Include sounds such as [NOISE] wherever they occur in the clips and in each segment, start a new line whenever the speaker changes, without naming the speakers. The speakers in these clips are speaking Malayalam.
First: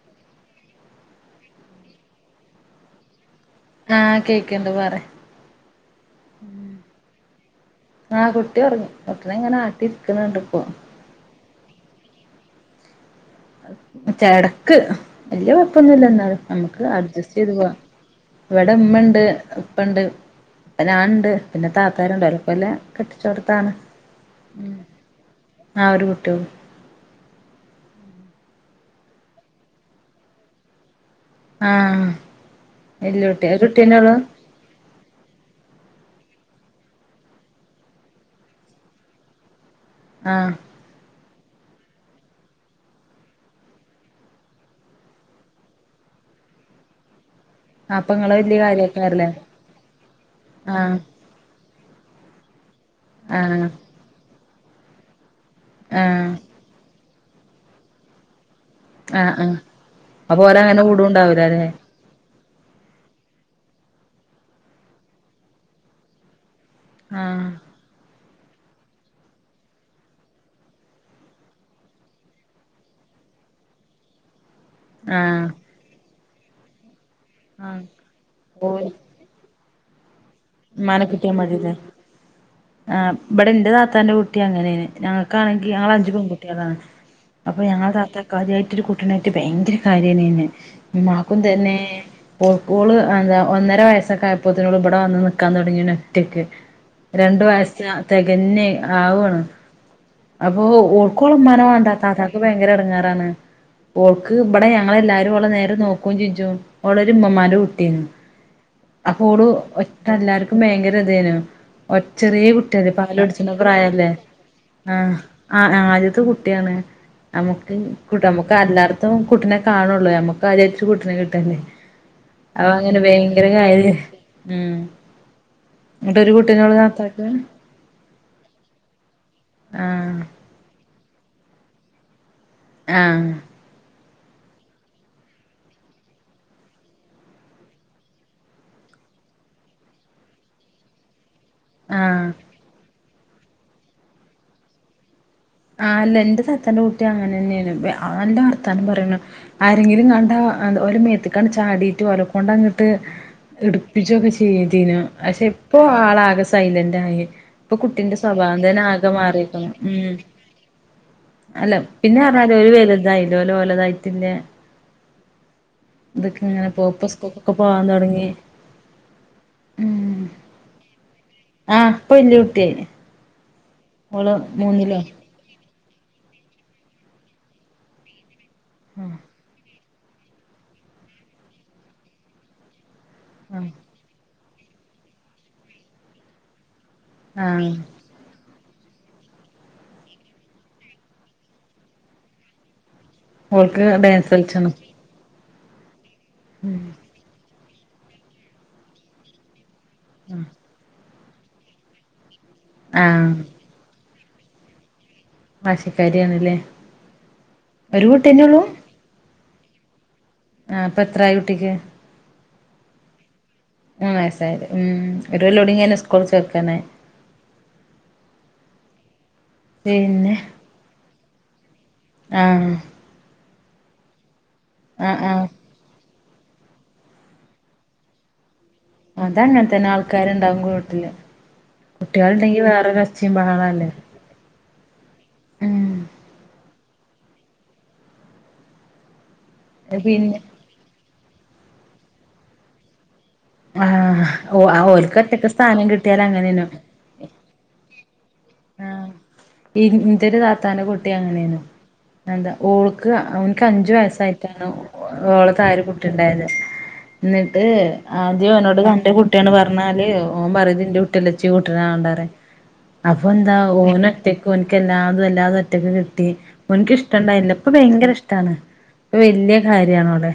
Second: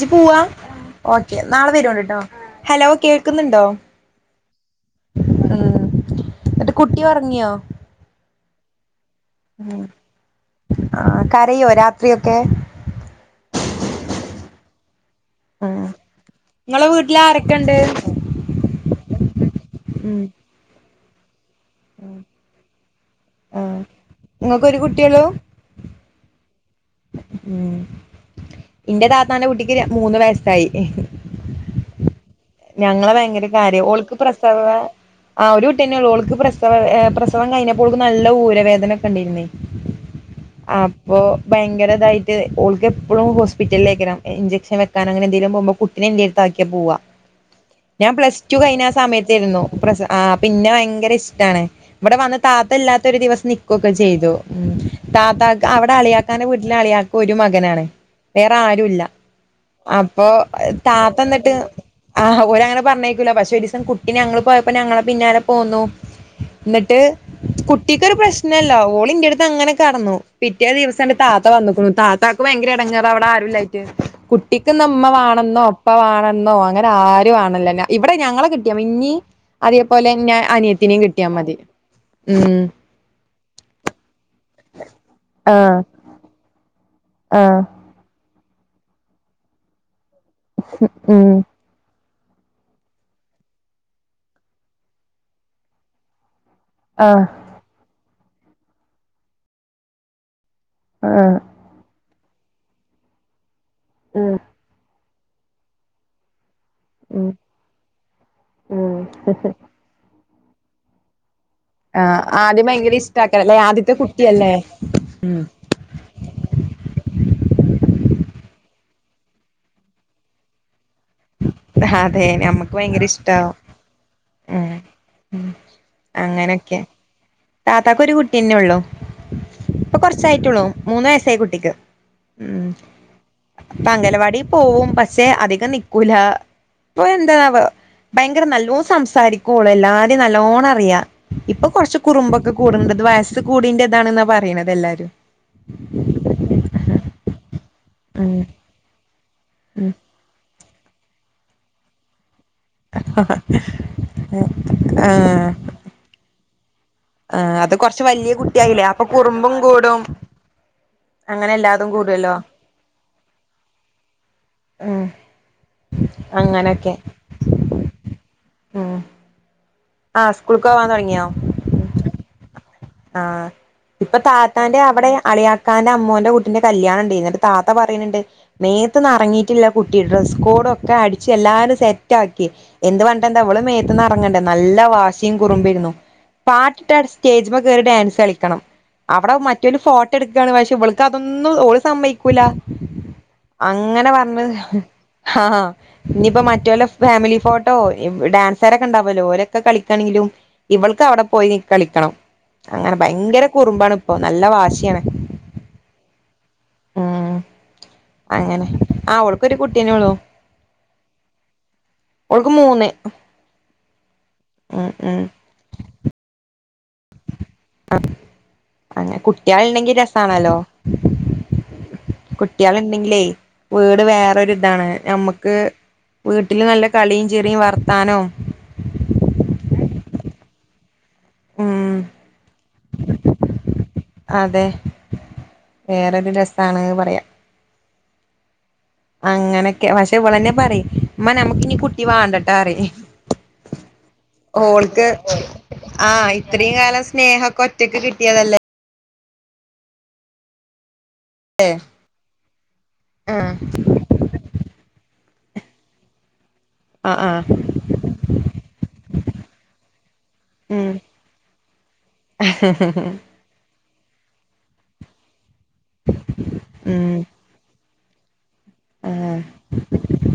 ജ് പോവാ ഓക്കേ നാളെ വേരോണ്ട് ട്ടൊ ഹലോ കേ
ആഹ് കേക്ക്ണ്ട് പറി
ന്നട്ട് കുട്ടി ഒറങ്ങിയോ
ആഹ് കുട്ടി ഒറ്ങ്ങി കുട്ടിനിങ്ങനെ ആട്ടിരിക്ക്ണ്ണ്ട്പ്പൊ
കയ്യോ രാത്രിൊക്കെ
ചെടക്ക്
ഉം
വല്യകൊയപ്പൊന്നുല്ല ന്നാൽ നമ്മക്ക്
നിങ്ങളെ വീട്ടിൽ
അഡ്ജസ്റ്റ്ചെയ്ത്
ആരൊക്കെ
പോവാ
ഉണ്ട്
ഇവടെ മ്മണ്ട് ഇപ്പണ്ട്
ഉം
ഇപ്പ ഞൻണ്ട് പിന്നെ താത്താര്ണ്ടല്ലോ പ്പോലെ
ആ
കെട്ടിച്ചോട്താണ്
നിങ്ങക്കൊരു കുട്ടിയള്ളൂ
ആ ഒരു കുട്ടിയൊള്ളു
ഉം ഇന്റെ താത്താന്റെ കുട്ടിക്ക് ര മൂന്ന് വയസ്സായി
ആഹ്
ഞങ്ങളെ
വല്യ
ഭയങ്കര
കുട്ടി ഒരു
കാര്യ
കുട്ടിയെന്നെ ഒള്ളു
ഓൾക്ക് പ്രസവ വേ ആഹ് ഒരു കുട്ടി തന്നെ ഉള്ളു. ഓൾക്ക് പ്രസവ പ്രസവം കഴിഞ്ഞപ്പോൾക്ക് നല്ല ഊരവേദ നൊക്കെ ഇണ്ടേര്ന്നേ
ആഹ്
അപ്പൊ ഭയങ്കര തായിട്ട് ഓൾക്ക് എപ്പളും ഹോസ്പിറ്റലിലേക്കരം. ഇൻചക്ഷൻ വെക്കാനൊ അങ്ങനെ എന്തെലും പോകുമ്പോ കുട്ടിനെ ഇൻ്റെടുത്ത് ആക്കിയാ പോവാ
അപ്പൊ
ഞാൻ
ഇങ്ങളെ
പ്ലസ് ടു
വല്യ
കഴിഞ്ഞ ആ
കാര്യേക്കാരല്ലേ
സമയത്തേര്ന്നു. പ്രസ ആ പി ഇന്നെ
ആഹ്
ഭയങ്കര ഇഷ്ടാണ് ഇവിടെ വന്ന് താത്ത ഇല്ലാത്ത ഒരു ദിവസം
ആഹ്
നിക്കൊക്കെ ചെയ്തു. ഉം താത്താക്ക് അവിടെ
ആഹ്
അളിയാക്കാൻ്റെ വീ ട്ട്ല് അളിയാക്ക ഒരു മകനാണ് വേറെ ആരും ഇല്ല
ആഹ് ആഹ്
അപ്പൊ
ഓലങ്ങനെ
താത്ത ഇന്നട്ട്
വിടൂണ്ടാവൂലല്ലേ
ആഹ് ഓരങ്ങനെ പറഞ്ഞയക്കൂല. പക്ഷെ ഒരീസം കുട്ടി ഞങ്ങൾ പോയപ്പോ ഞങ്ങളെ പിന്നാലെ പോന്നു എന്നിട്ട്
ആഹ്
കുട്ടിക്കൊരു പ്രശ്നല്ല. ഓൾ ഇൻ്റെടുത്ത് അങ്ങനെ കെടന്നു. പിറ്റേ ദിവസാണ്ട് താത്ത വന്ന്ക്കുണു. താത്തക്ക് ഭയങ്കര ഇടങ്ങാറ് അവിടെ ആരുംല്ലായിട്ട് കു ട്ടിക്ക് ന്നാ ഉമ്മ വാണം
ആഹ്
ന്നോ ഉപ്പ വാണന്നോ അങ്ങനെ ആ രു
ആഹ്
വാണല്ല ഇവിടെ ഞങ്ങളെ കിട്ടിയാ മതി. ഇന്നി അതേപോലെ ഞ അനിയത്തിനിം
ഇമ്മാനെ കിട്ടിയാ
മതി
മതില്ലെ.
ഉം
ആഹ് ഇബടെ ഇന്റെ താത്താന്റെ കു ട്ടി അങ്ങനേണ്. ഞങ്ങൾക്കാണെങ്കി
ആഹ്
ഞങ്ങൾ അഞ്ചു പെൺകുട്ടിയേളാണ്
ആഹ്
അപ്പം ഞങ്ങൾ താത്ത കാര്യായിട്ടൊരു കുട്ടിൻ്റായിട്ട് ഭയങ്കര കാര്യേനി അയ്നെ.
ഉം
ഇമാക്കും തന്നെ ഓള് എന്താ ഒന്നര വയസ്സക്കെ ആയപ്പോത്തിനോട് ഇവിടെ വന്ന് നിക്കാൻ തുടങ്ങിയ ഒറ്റക്ക്
ആഹ്
രണ്ടു വയസ തികന്നേ ആവാണ് അപ്പൊ
ആഹ്
ഓൾക്കോളമാന വേണ്ട താതക്ക് ഭയങ്കര ഇടങ്ങാറാണ്
ഉം
ഓൾക്ക് ഇവിടെ ഞങ്ങല്ലാവ അവള് നേരെ നോക്കോ ചിഞ്ചു ഓള് ഉമ്മമാര് കുട്ടിന്ന്
ഉം
അപ്പ
ഉം
ഓള് എല്ലാർക്കും ഭയങ്കര ഇതേന് ഓ
ആഹ്
ചെറിയ
ആദ്യം
കുട്ടിയല്ല
ഭയങ്കര
പാലടിച്ചന
ഇഷ്ടാക്കാരല്ലേ ആദ്യത്തെ
പ്രായല്ലേ
കുട്ടിയല്ലേ
ആഹ്
ഉം
ആ ആദ്യത്തെ കുട്ടിയാണ് നമ്മുക്ക് കുട്ട നമ്മുക്ക് എല്ലാർക്കും [UNINTELLIGIBLE] കുട്ടനെ കാണൂള്ളൂ നമുക്ക് അ [UNINTELLIGIBLE] [UNINTELLIGIBLE] കിട്ടല്ലേ
അതെ
അപ്പ
ഞമ്മക്ക്
അങ്ങനെ ഭയങ്കര
ഇഷ്ടാവും
കാര് ഉം എന്നട്ടൊരു കുട്ടീനോട് [UNINTELLIGIBLE]
താത്താക്കൊരു കുട്ട്യന്നെ ഉള്ളു. ഇപ്പൊ
ആഹ്
കൊറച്ചായിട്ടുള്ളൂ മൂന്ന് വയസായി കുട്ടിക്ക്. ഉം
ആഹ്
ഇപ്പ അംഗലവാടി പോവും പക്ഷെ അധികം നിക്കൂലാ ഇപ്പെന്താവോ ഭയങ്കര നല്ലോം സംസാരിക്കും ഓള് എല്ലാരേം നല്ലോണം അറിയാം ഇപ്പ
ആഹ്
കുറുമ്പക്ക കൂടണിണ്ടത് വയസ്സ് കൂടീന്റെ ഇതാണെന്ന പറയണത് എല്ലാരും.
ആഹ് അല്ല എന്റെ താത്താന്റെ കുട്ടി അങ്ങനെ തന്നേണ്. വ
ഉം
ആന്റെ വർത്താനം പറയണ
ഉം
ആരെയെങ്കിലും കണ്ടാ അഹ് ന്താ ഓരെ മേത്തക്കങ്ങട് ചാടീട്ട് ഓലെ കൊണ്ടങ്ങിട്ട് എടുപ്പിച്ചുവൊക്കെ ചെയ്തിനു. പക്ഷെ
ആഹ്
ഇപ്പൊ ആളാകെ സൈല ന്റായി
ആഹ് അത്
ഇപ്പൊ
കൊറച്ച്
കുട്ടീന്റെ
വല്യ
സ്വഭാവം തന്നെ
കുട്ടിയായില്ലേ അപ്പൊ
ആകെ
കുറുമ്പും
മാറിയേക്കണു
കൂടും
ഉം
അങ്ങനെ
അല്ല
എല്ലാതും
പിന്നെ
കൂടുവല്ലോ
പറഞ്ഞാല് ഓല് വലുതായില്ലെ ഓല് ഓലതായിട്ടില്ലെ
ഉം
ഇതൊക്കെ ഇങ്ങനെ
അങ്ങനൊക്കെ
പോപ്പ സ്കൂക്കൊക്കെ പോവാൻ തൊടങ്ങി.
ആഹ് സ്കൂൾക്ക് പോവാൻ തൊടങ്ങിയോ?
ആഹ് ഇപ്പൊ വല്യ കുട്ടിയായി
ആഹ് ഇപ്പൊ
ഓള്
താത്താന്റെ
മൂന്നിലോ
അവിടെ അളിയാക്കാന്റെ അമ്മോന്റെ കുട്ടീന്റെ കല്യാണെണ്ടേ എന്നിട്ട് താത്ത പറയണെണ്ട്
ആഹ്
മേത്ത്ന്നറങ്ങിയിട്ടില്ല കുട്ടി ഡ്രസ് കോഡൊക്കെ അടിച്ച് എല്ലാരും സെറ്റ് ആക്കി. എന്ത് പറഞ്ഞട്ടെന്താ ഇവള്
ആഹ്
മേത്ത്ന്നെറങ്ങ ണ്ടെ നല്ല വാശിയും കുറുമ്പിരുന്നു. പാട്ടിട്ടാതി
ആഹ്
സ്റ്റേജ്മ്മക്കേറി ഡാൻസ് കളിക്കണം. അവിടെ മറ്റോന് ഫോട്ടോ എടുക്കാണ് പക്ഷെ ഇവള്ക്ക് അതൊന്നും ഓള് സമ്മയ്ക്കൂലാ.
ഓൾക്ക്
അങ്ങനെ
ഡാൻസ്
പറഞ്ഞ്
കളിച്ചാണ്
ഹാ അഹ് ഇനിപ്പൊ
ഉം
മറ്റഓല ഫാമിലി ഫോട്ടോ ഇവ് ഡാൻസ്കാരൊക്കെണ്ടാവല്ലോ ഓരൊക്കെ കളി ക്കണെങ്കിലും
ആഹ്
ഇവൾക്ക് അവിടെ പോയി കളിക്കണം അങ്ങനെ
ആഹ്
ഭയങ്കര കുറുമ്പാണ്. ഇപ്പൊ നല്ല വാശിയാണ്.
വാശിക്കാരി ആണ് ഇല്ലേ
ഉം
ഒരു കുട്ട്യന്നെ ഉള്ളൂ.
ഒരു കുട്ട്യന്നെ ഒള്ളു.
ആഹ് ഇപ്പെത്രായി കുട്ടിക്ക്?
ഓൾക്ക് മൂന്ന്.
മൂന്ന് വയസ്സായില്ലേ ഉം ഒരു കൊല്ലോടിം കഴിഞ്ഞ സ്‌കൂളി ചേർക്കാനായി.
അഹ് അങ്ങെ കുട്ട്യോളൊണ്ടെങ്കി
പിന്നെ
രസാണല്ലോ?
ആഹ്
കുട്ട്യോളൊണ്ടെങ്കിലേ വീട് വേറൊരിതാണ്.
ആഹ് ആഹ്
നമ്മക്ക് വീട്ടില് നല്ല കളീം ചിരീം വാർത്താനോം
ഇത്തനെ ആൾക്കാരുണ്ടാവും [UNINTELLIGIBLE]
ഉം
കുട്ടികളുണ്ടെങ്കി വേറൊരച്ചയും ബഹളോല്ലേ?
വേറെത് രസാണ് പറയാ. അങ്ങനൊക്കെ. പക്ഷെ
പിന്നെ
ഇവളെന്നെ പറയും ഉമ്മാ നമുക്കിനി കുട്ടി വാണ്ടട്ടോറയും.
ആഹ് ഓ
ഓൾക്ക്
ഓൽക്ക് ഒറ്റക്ക് സ്ഥാനം കിട്ടിയാൽ
ആഹ്
അങ്ങനെനു
ഇത്രയും കാലം സ്നേഹൊക്കെ ഒറ്റക്ക് കിട് ടിയതല്ലേ?
ഇന്തര് താത്താനെ [UNINTELLIGIBLE] കുട്ടി അങ്ങനെയായിനു. എന്താ ഓൾക്ക്
ആഹ്
അവന്ക്ക് അഞ്ചു വയസായിട്ടാണ് ഓള്ക്ക് ആ ഒരു കുട്ടി ഉണ്ടായത്.
ആഹ് ആഹ്
എന്നിട്ട് ആദ്യം അവനോട് തന്റെ കുട്ടിയാണ് പറഞ്ഞാല് ഓൻ പറയത്
ഉം
എന്റെ കുട്ടിയല്ല [UNINTELLIGIBLE] [UNINTELLIGIBLE] ആഹ് ഓനൊറ്റയ്ക്കും ഓന്ക്ക് എല്ലാതും ഒറ്റക്ക് കിട്ടി. ഓന്ക്ക്
ഉം
ഇഷ്ടൊണ്ടായില്ല. ഇപ്പോ ഭയങ്കര ഇഷ്ടാണ് ഇപ്പൊ
ആഹ്
വലിയ കാര്യണ ഓ ളെ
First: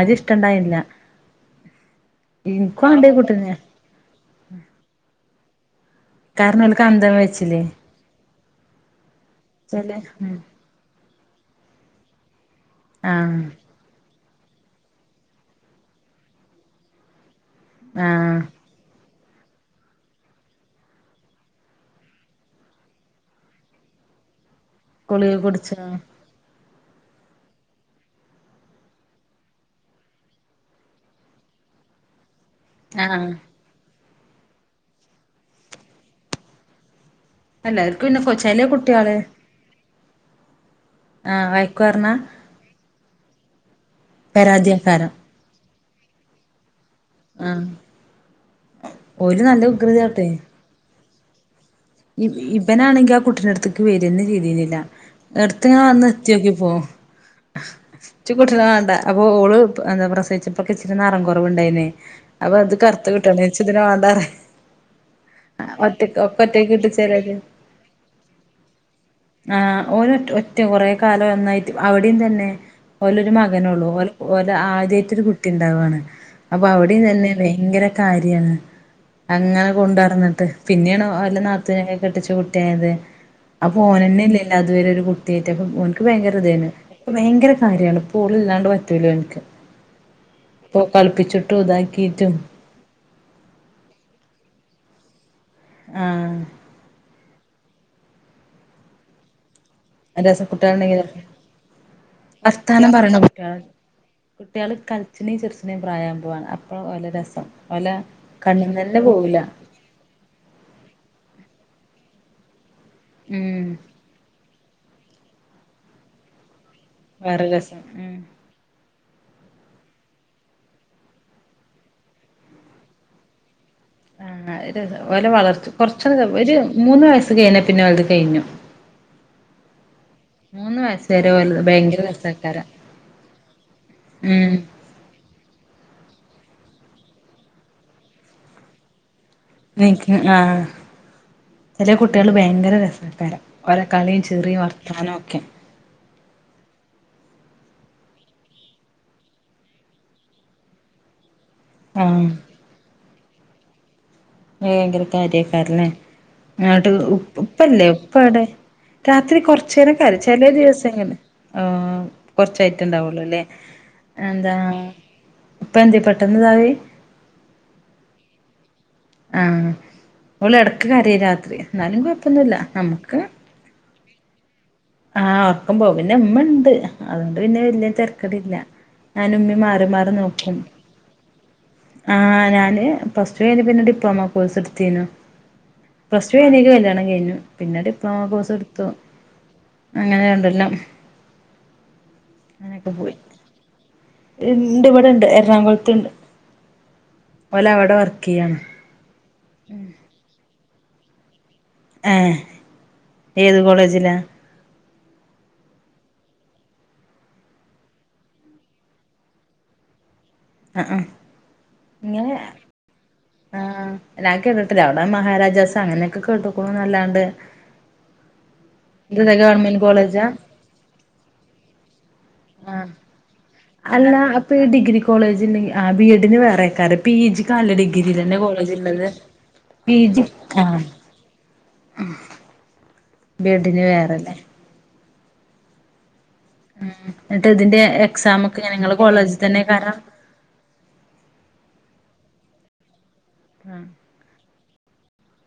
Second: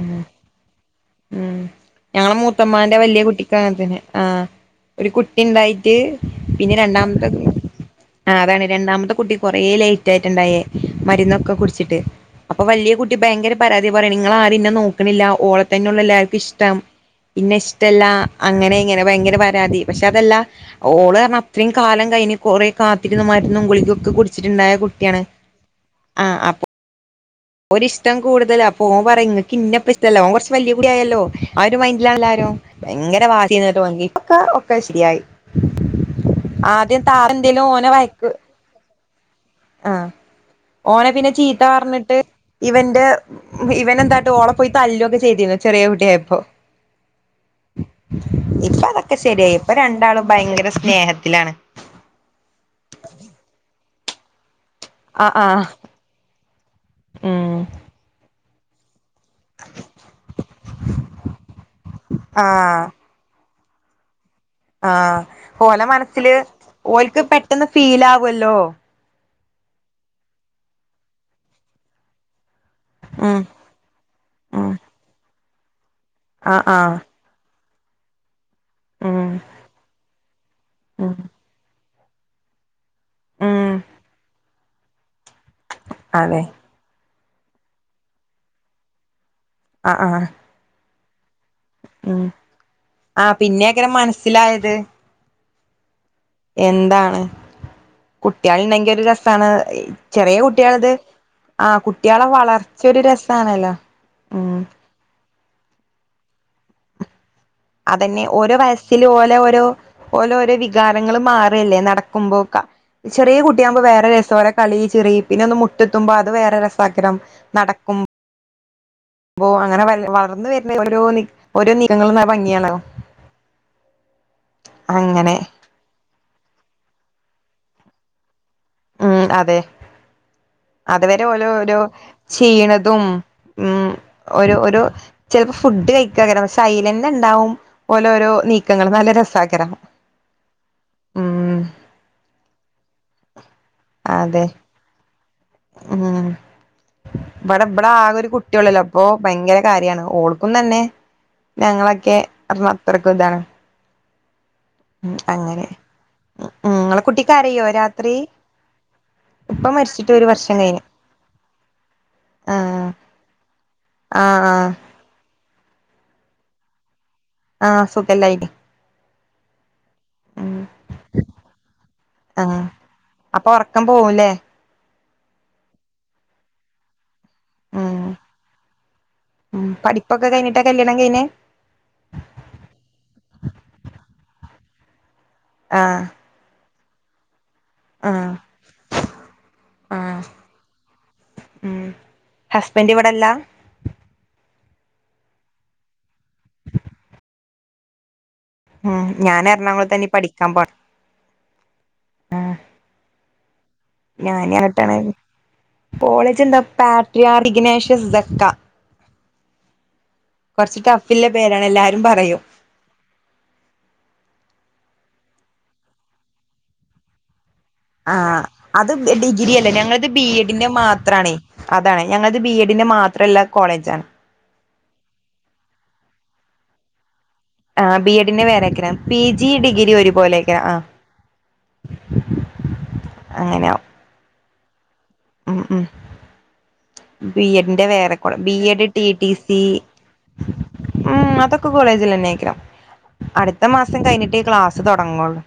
ഉം
ഇഷ്ടണ്ടായില്ല
ഉം ഞങ്ങള
ഇൻക്കും
മൂത്തമാന്റെ
ആണ്ടേ
വലിയ കുട്ടി
കുട്ടിനെ
കാണനത്തെന്നെ ആ ഒരു കുട്ടി ഉണ്ടായി മ
കാരണം
പിന്നെ
ഓൽക്ക് അന്തം
രണ്ടാമത്തത്
വെച്ചില്ലേ
ആ അതാണ് രണ്ടാമത്തെ കുട്ടി കൊറ
ചെലെ
ലേറ്റ് ആയിട്ടുണ്ടായേ മരുന്നൊെ ക്കെ കുറിച്ചിട്ട് അപ്പൊ വലിയ കുട്ടി
ആഹ്
ഭയങ്കര പരാതി പറയ നിങ്ങൾ ആരന്നെ നോക്കണില്ല ഓളെ തന്നെയുള്ള എല്ലാർക്കും ഇഷ്ടം ഇന്നെ ഇഷ്ടമല്ല
ആഹ്
അങ്ങനെ ഇങ്ങനെ ഭയങ്കര പരാതി പക്ഷെ അതല്ല ഓള് അത്രയും കാലം കയ് കൊറെ കാത്തിരുന്ന മരുന്നികക്കെ കു ടിച്ചിണ്ടായ കുട്ടിയാണ്
ഗുളിക കുടിച്ചോ
ഒരിഷ്ടം കൂടുതല അപ്പ ഓൻ പറ ഇക്ക് ഇന്നപ്പ ഇഷ്ടല്ല ഓൻ കുറച്ച് വലിയ കൂടിയയല്ലോ ആ ഒരു മൈൻഡിലല്ലരോ ഭയങ്കര
ആഹ്
വാശി ചെയന്നിട്ട് വി ക്ക ഒക്കെ ശരിയായി ആദ്യം താ എന്തേലും ഓന
എല്ലാർക്കും
വയക്ക്
പിന്നെ ചെലെ കുട്ട്യാള്
ആ ഓനെ പിന്നെ
ആഹ്
ചീത്ത
വഴക്ക് പറഞ്ഞാ
പറഞ്ഞിട്ട് ഇവന്റെ അവൻ എന്തട്ട ഓളെ പോയി തല്ല
പരാതിയേക്കാരം
ചെറിയ കുട്ടിയയപ്പോ
ആഹ്
ഇപ്പൊ അതൊക്കെ
ഓല്
ശരിയായി
നല്ല
ഇപ്പൊ രണ്ടാളും ഭയങ്കര സ്നേഹത്തിലാണ്
ഇവനാണെങ്കി ആ കുട്ടിനടുത്തേക്ക് വരുന്ന ചെയ്യുന്നില്ല
ആഹ് ആഹ്
എടുത്ത് ഞാൻ വന്ന് എത്തിയോക്കിപ്പോ
ഉം
ച്ച് കുട്ടിയെ വേണ്ട അപ്പൊ ഓള് എന്താ പ്രസവിച്ചപ്പോൊ ഇച്ചിരി നിറം കുറവുണ്ടായിനേ അപ്പൊ അത് കറുത്ത കിട്ടണ ച്ച് തിനെ മാണ്ടാണ്
ആഹ ഓല മനസ്സില്
ഒറ്റക്ക്
ഓലക്ക്
കെട്ടിച്ചേരാ
പെട്ടന്ന് ഫീൽ ആവല്ലോ
ആ ഓന്ന് ഒറ്റ കൊറെ കാലം നന്നായിട്ട് അവിടെയും തന്നെ ഓലരു
ഉം
മകന ഉള്ളൂഓല ഓല
ഉം
ആദ്യമായിട്ടരു കുട്ടി ഉണ്ടാവാണ്
ആഹ്
അപ്പൊ
ആഹ്
അവിടെയും തന്നെ ഭയങ്കര കാര്യണ്
ഉം
അങ്ങനെ കൊണ്ടഡാന്നിട്ട് പിന്നെയണ
ഉം
കെട്ടിച്ച കുട്ടിയ ആയത്
ഉം
അപ്പൊ ഓനന്നെ അല്ലെ അതുവരെ അപ്പൊ എനിക്ക് ഭയങ്കര
അതെ
ഇതോണ് ഭയങ്കര കാര്യമാണ് ഓള് ഇല്ലാണ്ട് പറ്റൂലോ ഒനിക്ക്
ആ ആ
ഇ കളിപ്പിച്ചിട്ടും ഇതാക്കിട്ടും
ആഹ് പിന്നെക്കാരം മനസ്സിലായത്
ആഹ്
എന്താണ് കുട്ടികൾ ഇണ്ടെങ്കിൽ ഒരു രസാണ് ചെറിയ
രസ
കുട്ടികളത്
കുട്ടികളുണ്ടെങ്കിലൊക്കെ
ആഹ കുട്ടികളെ വളർച്ച ഒരു രസണല്ലോ
കുട്ടികൾ കളിച്ചിനേും ചെറുച്ചിനേും പ്രായം പോവാണ് അപ്പോഴ വല രസം ഓലെ
അതന്നെ ഓരോ
കണ്ണ്ന്നന്നെ
വയസ്സൽ ഓലോ
പോവൂല
ഓരോ ഓലോ ഓരോ വികാരങ്ങളും മാറി ല്ലേ നടക്കുമ്പോക്ക ചെറിയ
ഉം
കുട്ടിയകുമ്പോ വേറെ രസല കളി ചിരി പിന്നെ ഒന്ന് മുട്ടെത്തുമ്പോ അത് വേറെ രസ കരം
വേറെ രസം
നടക്കും
ഉം
അ അങ്ങനെ വ വളർന്ന വരുന്ന ഓരോ ഓരോ നീക്കങ്ങളും ഭംഗിയാണോ
ആഹ ഓല വളർച്ച കൊറച്ച ഒരു മൂന്ന് വയസ്സ് കഴിഞ്ഞ പിന്നെ ഒലത് കഴിഞ്ഞു
ഉം അതെ
മൂന്നു
അതുവരെ ഓരോ രോ ചെയ്യണതും ഉ
ഉം
ഓരോ ഓരോ ചിലപ്പോ ഫുഡ് കഴ സൈലന് ഉണ്ടാവും ഓലോഓരോ നീക്കങ്ങളൾ നല്ല ര
നക്ക് ആഹ
ഉം
ചില കുട്ടികൾ ഭയങ്കര രസകരം ഓരോ കളിയും ചിറിയും വർത്താനക്കെ
ആ ഹ ഇവിടെ ഇവിടെ ആകെ ഒരു കുട്ടിയള്ളല്ലോ അപ്പൊ ഭയങ്കര കാര്യാണ് ഓൾക്കു തന്നെ ഞങ്ങളൊക്കെ
ആഹ്
അത്രക്ക ഇതാണ്
ഭയങ്കര
ഉം അങ്ങനെ
കാര്യക്കാരല്ലേ
ഉം
അങ്ങോട്ട്
ഇങ്ങളെ കുട്ടി കരയോ
ഉപ്പല്ലേ ഉപ്പ
രാത്രി
ഇവിടെ രാത്രി
ഇപ്പ
കൊറച്ചു നേരം
മരിച്ചിട്ട് ഒരു
കരച്ച ചില
വർഷം കഴിഞ്ഞ്
ദിവസെങ്ങെ ആ കൊറച്ചായിട്ട
ആഹ്
ഉണ്ടാവുള്ളൂ അല്ലേ
ആഹ്
എന്താ
ആഹ്
ഇപ്പ എന്ന്ത് പെട്ടെന്ന്താവി
ആഹ സുഖല്ലായിട്ട
ആഹ അവള് ഇടക്ക് കറി രാത്രി എന്നാലും കൊഴപ്പൊന്നുമില്ല നമ്മുക്ക്
പോല്ലേ
ആഹ് ഉറക്കം പോ പിന്നെ ഉമ്മ ഉണ്ട് അതുകൊണ്ട് പിന്നെ വലിയ
ഉം
തിരക്കട ഇല്ല ഞാന ഉമ്മി
ഉം
മാറി മാറി
പഠിപ്പൊക്കെ
നോക്കും
കഴിഞ്ഞിട്ടാ കല്യാണം കഴിഞ്ഞേ
ആ ഞാന് ഫസ്റ്റ് ക പിന്നോട് മ്മ കോഴസ് എടുത്തീ
ആഹ്
പ്രശവനക്ക് കല്യാണം കഴിഞ്ഞു പിന്നെ ഡിപ്ലോമ
ആഹ്
കോഴ്സ് എടുത്തു അങ്ങനെ ഉണ്ടെല്ലാം
ഉ ഹസ്ബൻഡ് ഇവിടെല്ലാ
ഉണ്ട് ഇവിടെണ്ട് എറണാകുളത്തുണ്ട് ഓല അവിടെ വർത്ത
ഉം ഞാൻ എറണാകുളത്തന്നീ പഠിക്കാൻ പോ
ഏ ഏത് കോളേജിലാ
പോളേജ് എന്താ പാട്രിയ റിഗ്നാേഷ്യസ്ക്ക
ആ ആ
ടഫില്ല പേരാണ് എല്ലാരും
ഇങ്ങനെ
പറയും
ആ ക്കി ഇിട്ടില്ല നമ്മടെ മഹാരാജാസ് അങ്ങനെയൊക്കെ കേട്ടക്ക നല്ലാണ്ട്
ആഹ അത് ഡിഗ്രി അല്ലേ ഞങ്ങളത് ബി
കോളേജാ
എഡിന്റെ മാത്രണ അതാണ് ഞങ്ങളത് ബി എഡിന്റെ
ആഹ്
മാത്രമല്ല കോളേജാണ്
കോളേജി ആ ബി എഡിന് വേറെക്കാര് പി ജി കല്
ആഹ് ബി
ഡിഗ്രില്ലന്നെ
എഡിന്റെ
കോളേജ്
വേറെക്കാരം
ഉള്ളത്
പി ജി ഡിഗ്രി
പിജി
ഒരുപോലെക്കാരം
ആ
ആഹ്
വീടിന്
അങ്ങനെയാവും
വേറെല്ലേ
ഉം ഉം
ഉം എന്നിട്ട് ഇതിന്റെ
ബിഎഡിന്റെ വേറെക്കള
എക്സാം ഒക്കെ
ബിഎഡ്
ഇങ്ങളെ
ടി ടി
കോളേജിൽ
സി
തന്നെക്കാരം
ഉം അതൊക്കെ കോളേജിൽ തന്നെ ആക്ക അടുത്ത
ആഹ്
മാസം കഴിഞ്ഞിട്ട് ക്ലാസ്സ് തുടങ്ങുള്ളൂ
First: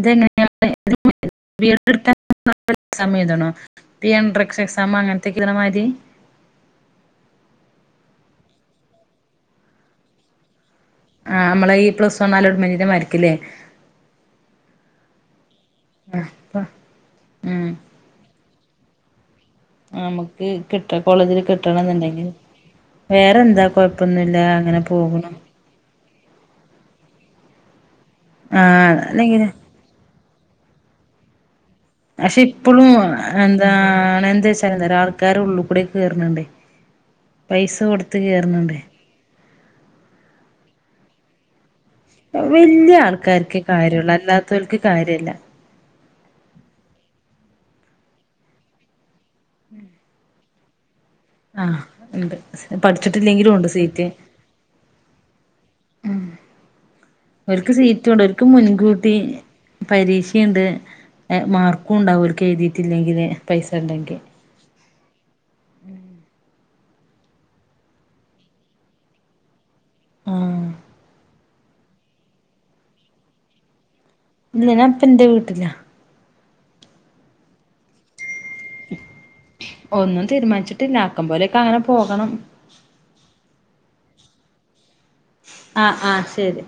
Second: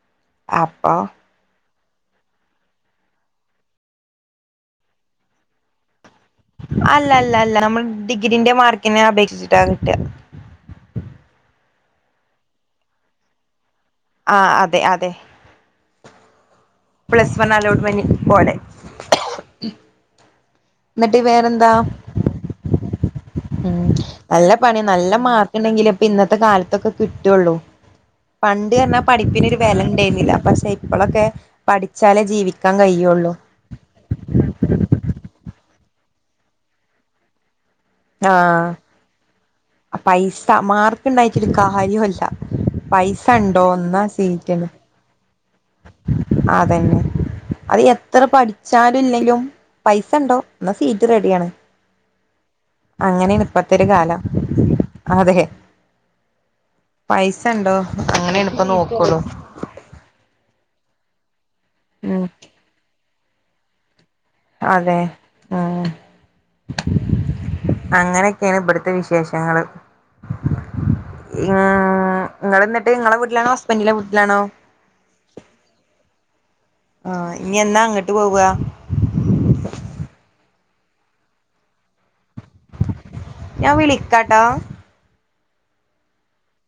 അതങ്ങന ണോ എക്ഷ എക്സാം അങ്ങനത്തക്കെ മാരി
അല്ല അല്ല അല്ല നമ്മൾ ഡിഗ്രീന്റെ മാർക്കിനെ അപേക്ഷിച്ചിട്ടാ കിട്ടിയ
ആ് നമ്മളെ ഈ പ്ലസ് വണ്ണാല ഉടമനീര മരരിക്കല്ലേ
ആഹ അതെ അതെ
ആഹ
പ്ലസ് വൺ അലോട്ട്മെന്റ് പോരെ.
അമ്മക്ക് കിട്ട കോളേജില് കിട്ടണന്നിണ്ടെങ്കില്.
ഉം.
പോകുണു
പണ്ട്
ആ
പറഞ്ഞാ
അല്ലെങ്കില്
പഠിപ്പിനൊരു വെല ഇണ്ടേർന്നില്ല, പക്ഷെ ഇപ്പോളൊക്കെ.
പക്ഷെ ഇപ്പോളും എന്താ എന്തേന്തേച്ചാല് ആൾക്കാരുള്ളൂ ഇവിടേക്ക് കേർണിണ്ടേ പൈസ കൊട്ത്ത്
ആഹ്
കേർണിണ്ടേ.
പൈസ, മാർക്ക് ഇണ്ടായിട്ടിട്ക്കാ. [UNINTELLIGIBLE]
വല്യ
പൈസ
ആൾക്കാർക്കേ
ഇണ്ടോ ന്നാ
കാര്യള്ളൂ
സീറ്റ്ണ്ട്.
അല്ലാത്തോൽക്ക് കാര്യല്ല
അതന്നെ അത് എത്ര പഠിച്ചാലും ഇല്ലെങ്കിലും പൈസ ഇണ്ടോ. ന്നാ സീറ്റ് റെഡിയാണ്.
ആ ഇണ്ട്
അങ്ങനെയാണ്
പഠിച്ചിട്ടില്ലെങ്കിലും ഇണ്ട്
ഇപ്പത്തെ ഒരു
സീറ്റ്,
കാലം അതെ
ഉം.
പൈസ
ഓർക്ക്
ഉണ്ടോ
സീറ്റുണ്ട്, ഓർക്ക്
അങ്ങനെയാണ് ഇപ്പ
മുൻകൂട്ടി
നോക്കുള്ളൂ
പരീക്ഷേണ്ട്. മാർക്കും ണ്ടാവും
ഉം
ഓൽക്ക് എഴുതീട്ടില്ലെങ്കില് പൈസ ഇണ്ടെങ്കി.
അതെ. അങ്ങനൊക്കെയാണ് ഇബ്ബ്ട്ത്തെ വിശേഷങ്ങള്.
ആഹ്
ആ ഇങ്ങൾ ഇന്നട്ട് ഇങ്ങളെ വീട്ടിലാണോ ഹസ്ബെന്റിന്റെ
ഇല്ല്യ ഞാൻ ഇപ്പം ഇന്റെ വീട്ടിലാ.
ആ ഇനി എന്നാ അങ്ങട്ട് പോവ.
ഒന്നും തീരുമാനിച്ചിട്ടില്ല ആക്കം പോലെയൊക്കെ അങ്ങനെ പോകണം.
ഞാൻ വിളിക്കാട്ടാ.
ആ ആ ശരി.